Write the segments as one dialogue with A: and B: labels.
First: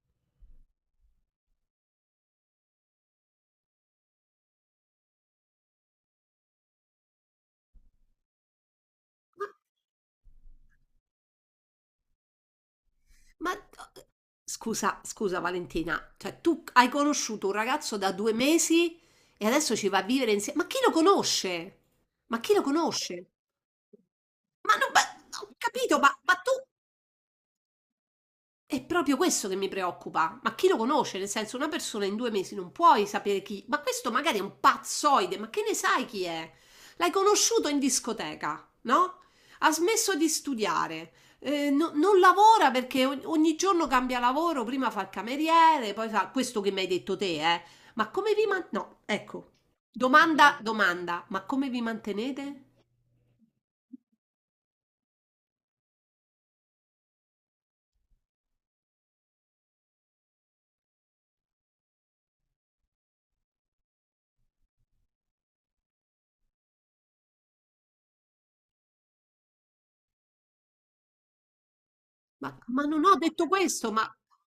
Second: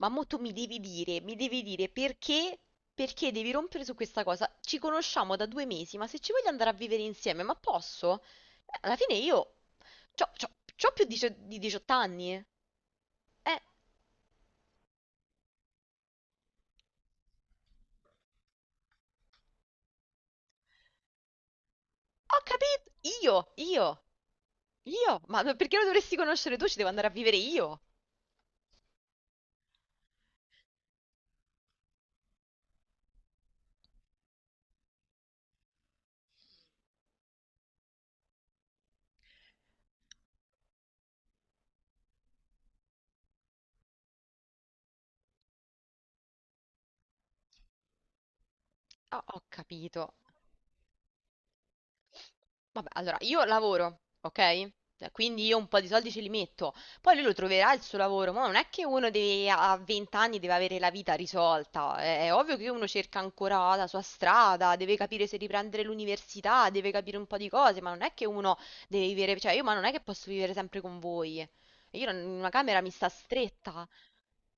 A: Ma mo tu mi devi dire perché, perché devi rompere su questa cosa. Ci conosciamo da 2 mesi, ma se ci voglio andare a vivere insieme, ma posso? Alla fine io c'ho, c'ho- c'ho più di 18 anni.
B: Ma
A: Eh,
B: d- scusa, scusa Valentina, cioè tu hai conosciuto un ragazzo da due mesi e adesso ci va a vivere insieme. Ma chi lo conosce?
A: ho
B: Ma chi lo
A: capito!
B: conosce?
A: Io, io,
B: Ma non,
A: io!
B: ma-
A: Ma
B: ho
A: perché lo
B: capito, ma,
A: dovresti
B: ma tu...
A: conoscere tu? Ci devo andare a vivere io!
B: È proprio questo che mi preoccupa. Ma chi lo conosce? Nel senso, una persona in due mesi non puoi sapere chi. Ma questo magari è un pazzoide, ma che ne sai chi è? L'hai conosciuto in discoteca, no? Ha smesso di studiare. Non lavora perché ogni giorno cambia lavoro, prima fa il cameriere, poi fa questo che mi hai detto te, eh. Ma come vi man... No,
A: Ah, ho
B: ecco.
A: capito.
B: Domanda, domanda, ma come vi mantenete?
A: Vabbè, allora io lavoro, ok? Quindi io un po' di soldi ce li metto, poi lui lo troverà il suo lavoro, ma non è che a 20 anni deve avere la vita risolta, è ovvio che uno cerca ancora la sua strada, deve capire se riprendere l'università, deve capire un po' di cose, ma non è che uno deve vivere, cioè io ma non è che posso vivere sempre con voi, io non- una
B: Ma
A: camera
B: ma
A: mi
B: non
A: sta
B: ho detto
A: stretta.
B: questo,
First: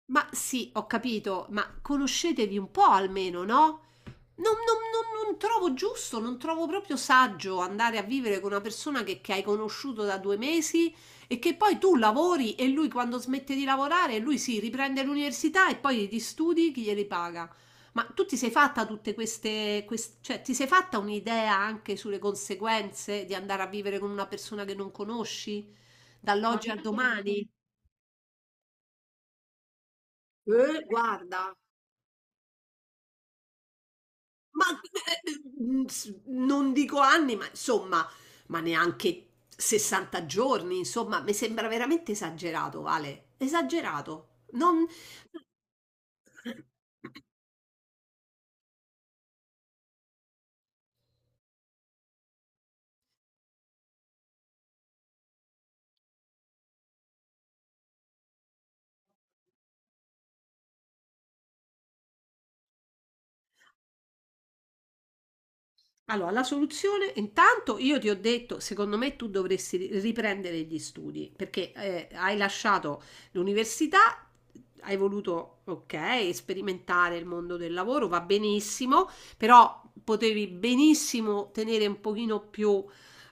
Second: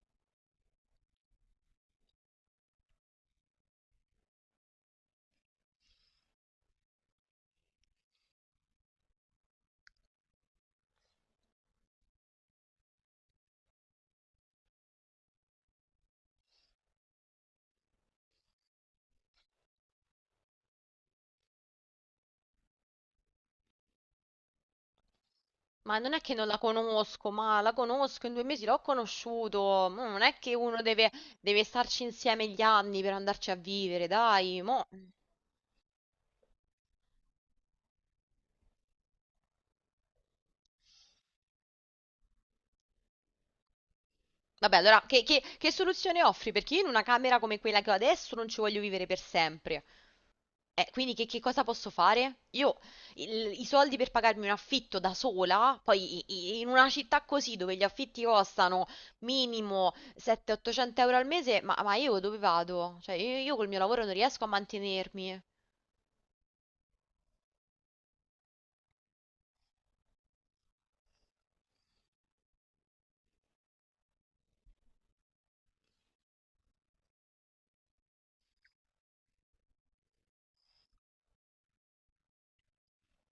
B: ma sì, ho capito, ma conoscetevi un po' almeno, no? Non trovo giusto, non trovo proprio saggio andare a vivere con una persona che hai conosciuto da due mesi e che poi tu lavori e lui quando smette di lavorare, lui si riprende l'università e poi gli studi chi glieli paga. Ma tu ti sei fatta tutte queste, cioè ti sei fatta un'idea anche sulle conseguenze di andare a vivere con una persona che non conosci. Ma
A: Ma non è che non la
B: dall'oggi al
A: conosco,
B: domani?
A: ma la conosco, in due mesi l'ho conosciuto. Mo non è che
B: Guarda,
A: deve starci insieme gli anni per andarci a vivere, dai.
B: ma
A: Mo.
B: non dico anni, ma insomma, ma neanche 60 giorni, insomma, mi sembra veramente esagerato, Vale, esagerato.
A: Vabbè,
B: Non...
A: allora, che soluzione offri? Perché io in una camera come quella che ho adesso non ci voglio vivere per sempre. Quindi che cosa posso fare? Io i soldi per pagarmi un affitto da sola, poi in una città così dove gli affitti costano minimo 700-800 euro al mese, ma io dove vado? Cioè, io col mio lavoro non riesco a mantenermi.
B: Allora, la soluzione, intanto io ti ho detto, secondo me tu dovresti riprendere gli studi, perché hai lasciato l'università, hai voluto, ok, sperimentare il mondo del lavoro, va benissimo, però potevi benissimo tenere un pochino più,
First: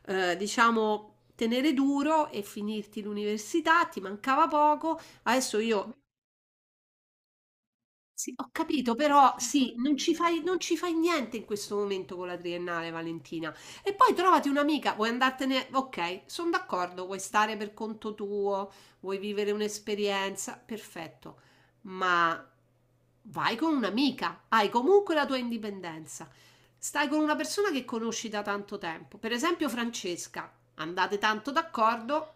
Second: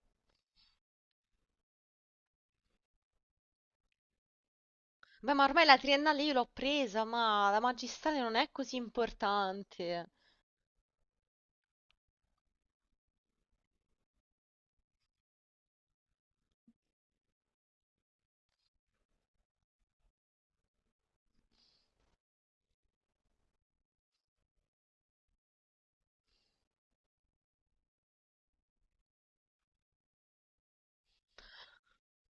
B: diciamo, tenere duro e finirti l'università, ti mancava poco.
A: Beh, ma
B: Adesso
A: ormai la
B: io
A: triennale io l'ho presa, ma la magistrale
B: sì,
A: non è
B: ho
A: così
B: capito, però sì, non
A: importante.
B: ci fai non ci fai niente in questo momento con la triennale, Valentina. E poi trovati un'amica, vuoi andartene? Ok, sono d'accordo, vuoi stare per conto tuo, vuoi vivere un'esperienza, perfetto. Ma vai con un'amica, hai comunque la tua indipendenza. Stai con una persona che conosci da tanto tempo, per esempio Francesca, andate tanto d'accordo,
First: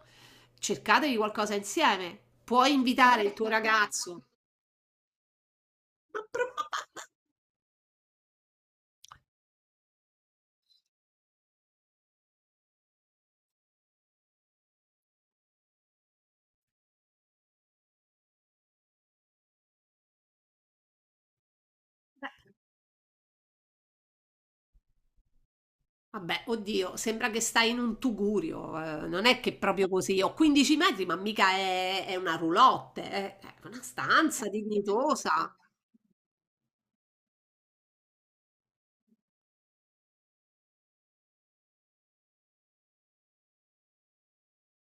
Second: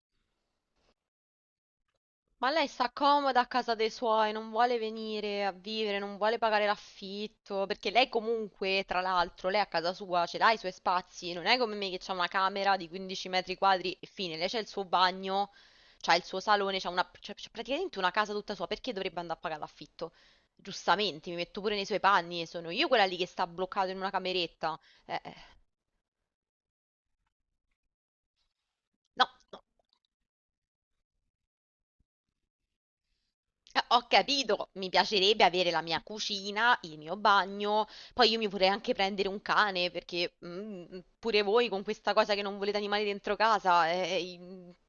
B: cercatevi qualcosa insieme,
A: Ma lei
B: puoi
A: sta
B: invitare il
A: comoda a
B: tuo
A: casa dei
B: ragazzo.
A: suoi, non vuole venire a vivere, non
B: Ma-
A: vuole pagare
B: ma-
A: l'affitto, perché lei comunque, tra l'altro, lei a casa sua ce l'ha i suoi spazi, non è come me che c'ha una camera di 15 metri quadri e fine, lei c'ha il suo bagno, c'ha il suo salone, c'ha praticamente una casa tutta sua, perché dovrebbe andare a pagare l'affitto? Giustamente, mi metto pure nei suoi
B: ma-
A: panni, sono io quella lì che sta bloccato in una cameretta. Eh, eh.
B: Vabbè, oddio, sembra che stai in un tugurio,
A: No,
B: non è che
A: no.
B: proprio così, ho 15 metri, ma mica è una roulotte, è una
A: Ho
B: stanza
A: capito, mi piacerebbe
B: dignitosa,
A: avere la mia cucina, il mio bagno, poi io mi vorrei anche prendere un cane perché mm, pure voi con questa cosa che non volete animali dentro casa,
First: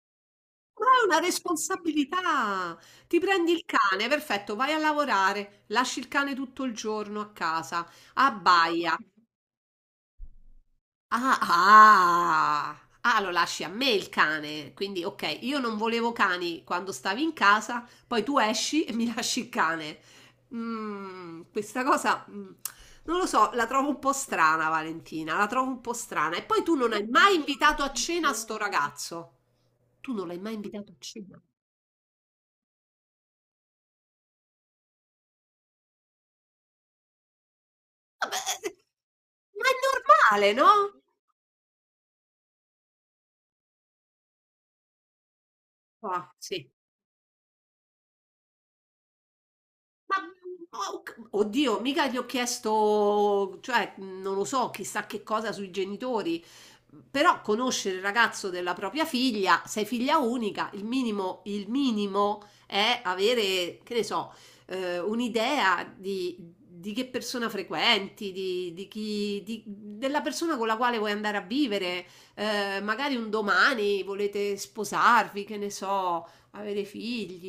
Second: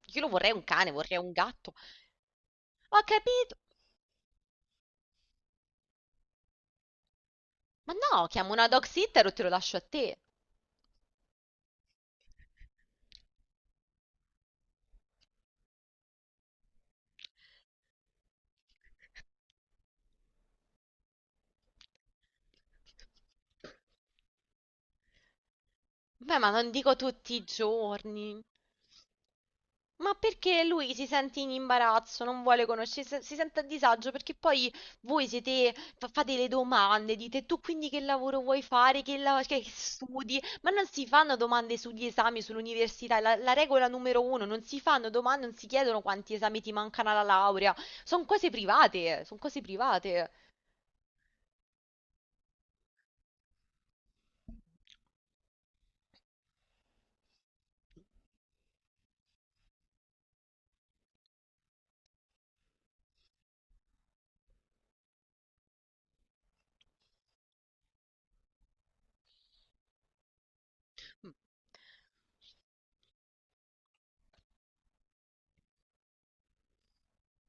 A: io lo vorrei un
B: ma
A: cane,
B: è
A: vorrei
B: una
A: un gatto.
B: responsabilità.
A: Ho
B: Ti prendi
A: capito,
B: il cane, perfetto, vai a lavorare, lasci il cane tutto il giorno a casa,
A: ma no, chiamo una dog
B: abbaia.
A: sitter o te lo lascio a te.
B: Ah, ah, ah, lo lasci a me il cane. Quindi, ok, io non volevo cani quando stavi in casa, poi tu esci e mi lasci il cane. Questa cosa, non lo so, la trovo un po' strana, Valentina, la trovo un po' strana.
A: Beh,
B: E
A: ma
B: poi
A: non
B: tu non
A: dico
B: hai
A: tutti
B: mai
A: i
B: invitato a cena
A: giorni.
B: sto ragazzo. Tu
A: Ma
B: non l'hai mai
A: perché
B: invitato
A: lui
B: a
A: si sente
B: cena?
A: in imbarazzo, non vuole conoscere, si sente a disagio perché poi voi siete, fate le domande, dite tu quindi che
B: Vabbè,
A: lavoro vuoi fare, che
B: ma
A: studi,
B: è normale,
A: ma non
B: no?
A: si fanno domande sugli esami, sull'università, è la regola numero uno, non si fanno domande, non si chiedono quanti
B: Ah,
A: esami
B: sì.
A: ti mancano alla laurea, sono cose private, sono cose
B: Ma,
A: private.
B: oh, oddio, mica gli ho chiesto, cioè, non lo so, chissà che cosa sui genitori, però conoscere il ragazzo della propria figlia, sei figlia unica, il minimo è avere, che ne so, un'idea di che persona frequenti, di chi, della persona con la quale vuoi andare a vivere, magari un domani volete sposarvi, che ne so, avere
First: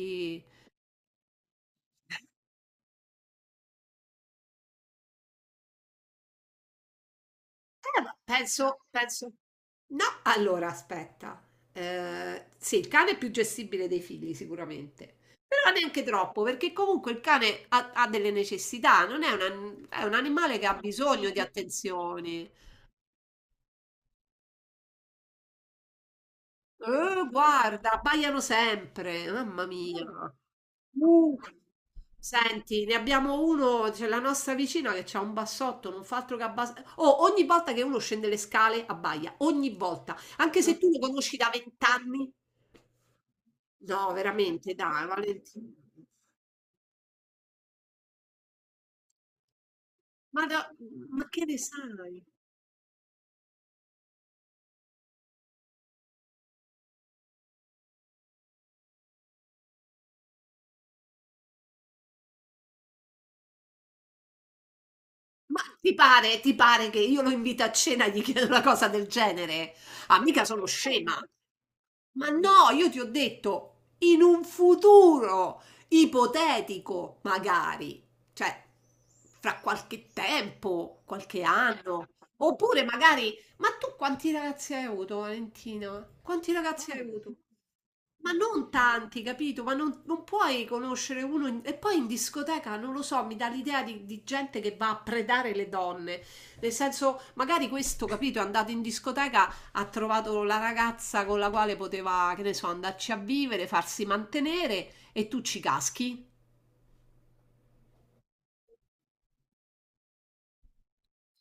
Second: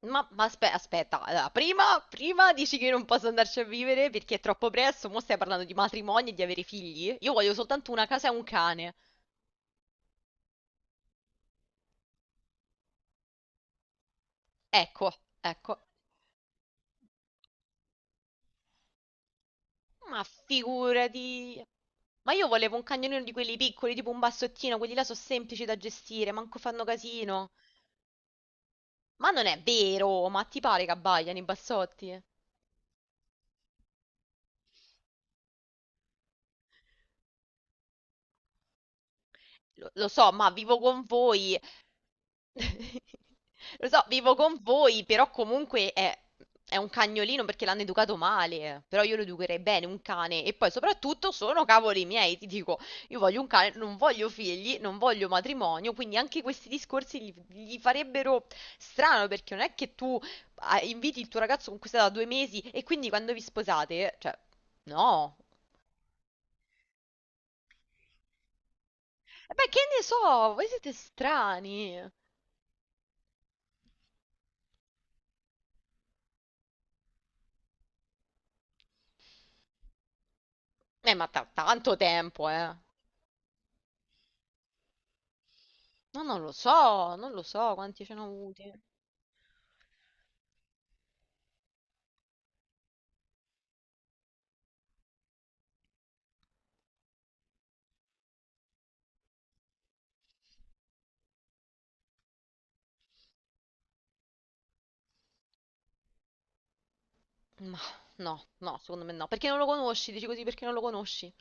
A: Aspetta, allora, prima dici che io non posso andarci a vivere perché è troppo presto, mo stai parlando di matrimonio e di avere figli? Io voglio soltanto una
B: Ma
A: casa e un
B: penso,
A: cane.
B: penso. No, allora aspetta. Sì, il cane è più gestibile dei figli,
A: Ecco,
B: sicuramente. Però
A: ecco.
B: neanche troppo, perché comunque il cane ha, ha delle necessità, non è un, è un
A: Ma
B: animale che ha bisogno di
A: figurati. Ma io
B: attenzioni.
A: volevo un cagnolino di quelli piccoli, tipo un bassottino, quelli là sono semplici da gestire, manco fanno casino.
B: Guarda, abbaiano
A: Ma
B: sempre,
A: non è
B: mamma mia.
A: vero, ma ti pare che
B: Uh.
A: abbaiano i bassotti?
B: Senti, ne abbiamo uno, c'è la nostra vicina che ha un bassotto, non fa altro che abbassare. Oh, ogni volta che uno scende le scale abbaia, ogni
A: Lo
B: volta,
A: so, ma
B: anche se
A: vivo
B: tu lo
A: con
B: conosci da
A: voi.
B: vent'anni.
A: Lo so,
B: No,
A: vivo con
B: veramente,
A: voi,
B: dai,
A: però
B: Valentina.
A: comunque è un cagnolino perché l'hanno educato male, eh. Però io lo educherei bene, un cane.
B: Ma,
A: E
B: da-
A: poi
B: ma
A: soprattutto
B: che ne
A: sono cavoli
B: sai?
A: miei, ti dico, io voglio un cane, non voglio figli, non voglio matrimonio, quindi anche questi discorsi gli farebbero strano perché non è che tu inviti il tuo ragazzo con cui sei da due mesi e quindi quando vi sposate, cioè, no.
B: Ma ti pare che io lo invito a cena e gli chiedo una cosa del
A: E beh,
B: genere?
A: che ne
B: Ah, mica
A: so,
B: sono
A: voi siete
B: scema.
A: strani.
B: Ma no, io ti ho detto in un futuro ipotetico, magari, cioè fra qualche tempo,
A: Ma
B: qualche
A: tanto
B: anno,
A: tempo, eh.
B: oppure magari ma tu quanti ragazzi hai avuto, Valentina?
A: No, non lo
B: Quanti ragazzi hai
A: so, non
B: avuto?
A: lo so quanti ce ne ho
B: Ma non
A: avuti.
B: tanti, capito? Ma non, non puoi conoscere uno. E poi in discoteca, non lo so, mi dà l'idea di gente che va a predare le donne. Nel senso, magari questo, capito, è andato in discoteca, ha trovato la ragazza con la quale poteva, che ne so, andarci a vivere, farsi mantenere e tu ci caschi.
A: Ma no, no, secondo me no. Perché non lo conosci? Dici così perché non lo conosci?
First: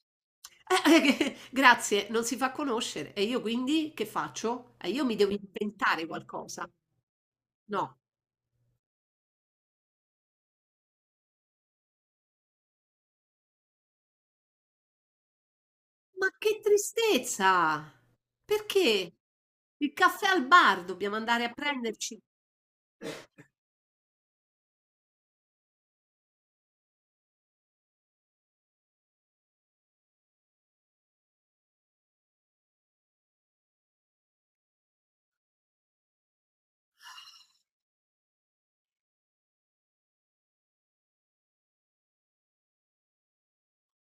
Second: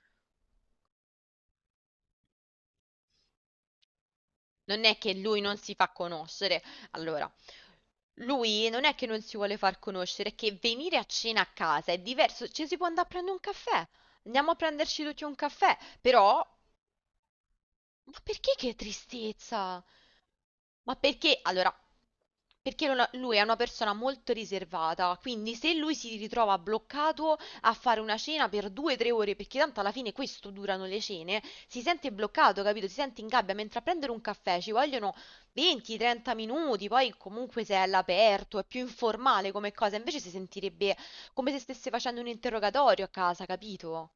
B: Grazie, non si fa conoscere. E io quindi che faccio?
A: Non
B: E
A: è
B: io
A: che
B: mi devo
A: lui non si fa
B: inventare
A: conoscere.
B: qualcosa.
A: Allora,
B: No.
A: lui non è che non si vuole far conoscere, è che venire a cena a casa è diverso. Ci si può andare a prendere un caffè. Andiamo a prenderci tutti un caffè.
B: Ma
A: Però,
B: che tristezza!
A: ma perché che
B: Perché?
A: tristezza?
B: Il caffè al bar
A: Ma
B: dobbiamo
A: perché
B: andare a
A: allora?
B: prenderci.
A: Perché non ha- lui è una persona molto riservata, quindi se lui si ritrova bloccato a fare una cena per 2 o 3 ore, perché tanto alla fine questo durano le cene, si sente bloccato, capito? Si sente in gabbia, mentre a prendere un caffè ci vogliono 20-30 minuti, poi comunque se è all'aperto, è più informale come cosa, invece si sentirebbe come se stesse facendo un interrogatorio a casa, capito?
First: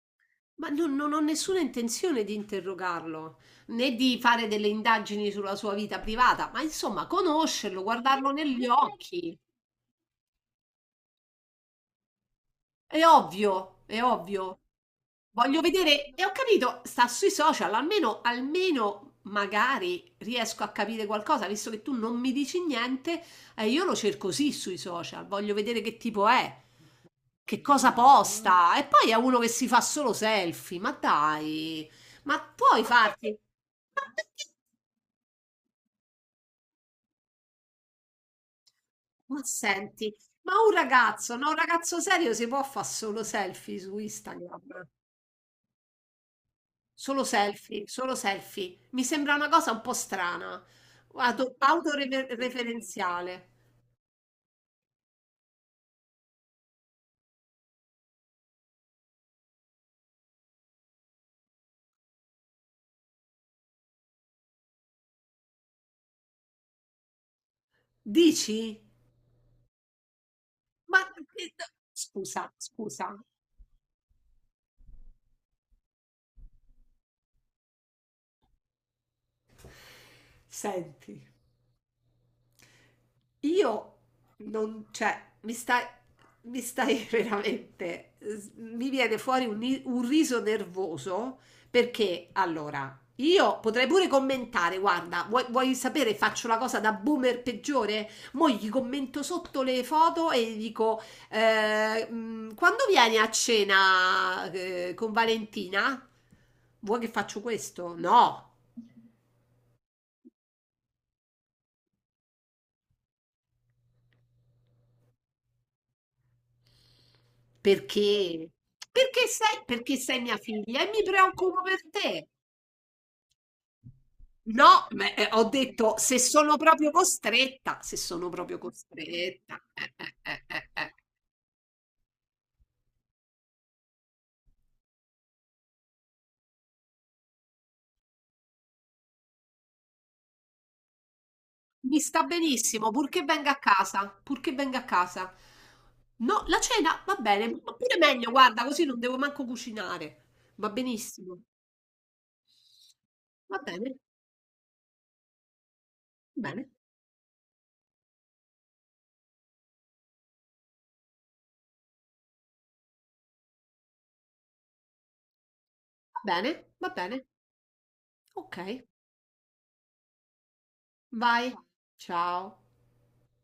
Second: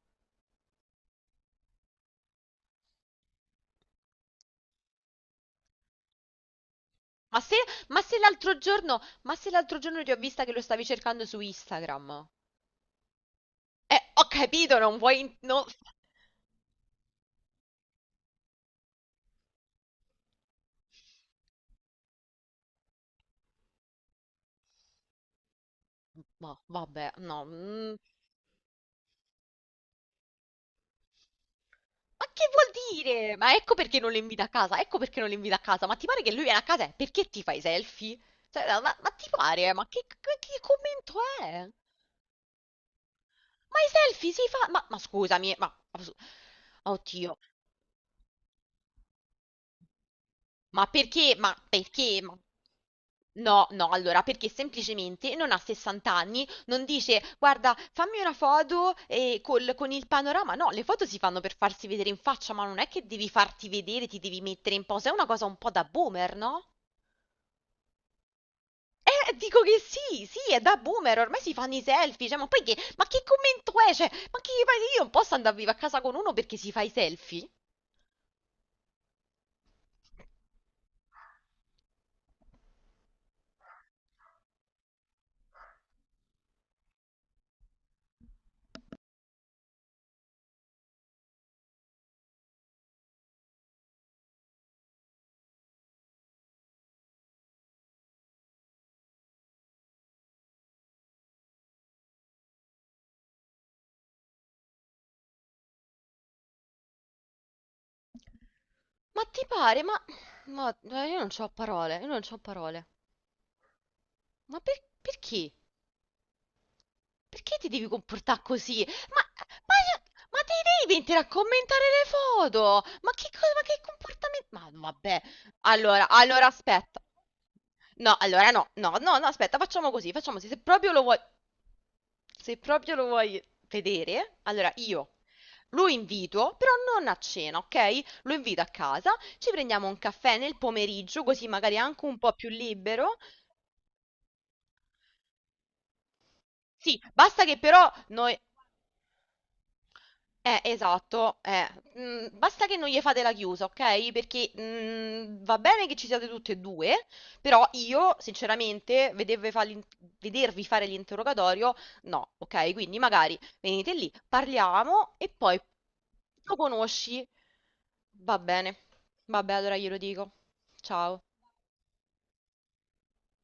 B: Ma non, non ho nessuna intenzione di interrogarlo, né di fare delle indagini sulla sua vita privata, ma insomma,
A: Ma se,
B: conoscerlo,
A: ma se
B: guardarlo
A: l'altro
B: negli
A: giorno, ma
B: occhi.
A: se l'altro giorno ti ho vista che lo stavi cercando su Instagram?
B: È ovvio, è
A: Ho
B: ovvio.
A: capito, non vuoi...
B: Voglio vedere, e ho capito, sta sui social, almeno, almeno magari riesco a capire qualcosa, visto che tu non mi dici niente, e io lo cerco sì sui social, voglio vedere che tipo
A: ma
B: è.
A: vabbè, no.
B: Che cosa
A: Mm.
B: posta? E poi è uno che si fa solo selfie. Ma dai,
A: Ma
B: ma
A: che
B: puoi
A: vuol
B: farti?
A: dire? Ma ecco perché
B: Ma
A: non lo invita
B: perché?
A: a casa, ecco perché non lo invita a casa. Ma ti pare che lui viene a casa? E perché ti fai i selfie? Cioè, ma ti
B: Ma
A: pare? Ma
B: senti, ma
A: che
B: un
A: commento
B: ragazzo, no, un
A: è?
B: ragazzo serio si può fare solo selfie
A: Ma i
B: su
A: selfie si
B: Instagram?
A: fa... ma scusami, ma-
B: Solo
A: oddio,
B: selfie, solo selfie. Mi sembra una cosa un po' strana,
A: ma perché? Ma perché? Ma...
B: autoreferenziale.
A: No, no, allora, perché semplicemente non ha 60 anni, non dice, guarda, fammi una foto con il panorama. No, le foto si fanno per farsi vedere in faccia, ma non è che devi farti vedere, ti devi mettere in posa. È una cosa un po' da boomer, no?
B: Dici?
A: Dico che sì, sì, è da
B: Ma
A: boomer, ormai si fanno i selfie, cioè, ma
B: scusa,
A: poi che, ma
B: scusa.
A: che commento è? Cioè, ma che, ma io non posso andare vivo a casa con uno perché si fa i selfie?
B: Senti. Io non, cioè, mi stai veramente, mi viene fuori un, un riso nervoso perché allora io potrei pure commentare, guarda, vuoi, vuoi sapere, faccio la cosa da boomer peggiore? Mo' gli commento sotto le foto e gli dico, quando vieni a cena con Valentina? Vuoi che faccio questo? No.
A: Ma ti pare? Io non c'ho parole, io non c'ho parole. Ma perché? Perché ti devi comportare
B: Perché?
A: così? Ma,
B: Perché
A: io-
B: sei mia
A: ma te
B: figlia e
A: devi
B: mi
A: mettere a
B: preoccupo per
A: commentare le
B: te.
A: foto? Ma che cosa, ma che comportamento? Ma no,
B: No, ma,
A: vabbè,
B: ho detto
A: allora,
B: se
A: allora
B: sono proprio
A: aspetta.
B: costretta, se
A: No,
B: sono
A: allora
B: proprio
A: no, aspetta,
B: costretta.
A: facciamo così, facciamo così. Se proprio
B: Eh.
A: lo vuoi, se proprio lo vuoi vedere, allora io lo invito, però non a cena, ok? Lo invito a casa, ci prendiamo un caffè nel pomeriggio, così magari è
B: Mi
A: anche un
B: sta
A: po' più
B: benissimo,
A: libero.
B: purché venga a casa, purché venga a casa. No, la
A: Sì,
B: cena va
A: basta
B: bene,
A: che
B: ma
A: però
B: pure meglio,
A: noi...
B: guarda, così non devo manco cucinare. Va
A: Esatto,
B: benissimo.
A: eh. Mm, basta che non gli fate la
B: Va
A: chiusa,
B: bene,
A: ok? Perché mm, va bene che ci siate
B: va
A: tutte e
B: bene,
A: due, però io, sinceramente, vedervi, vedervi fare l'interrogatorio, no, ok? Quindi magari venite lì, parliamo e poi
B: va bene,
A: lo
B: va bene.
A: conosci. Va
B: Ok,
A: bene, vabbè, allora glielo dico. Ciao.
B: vai. Ciao.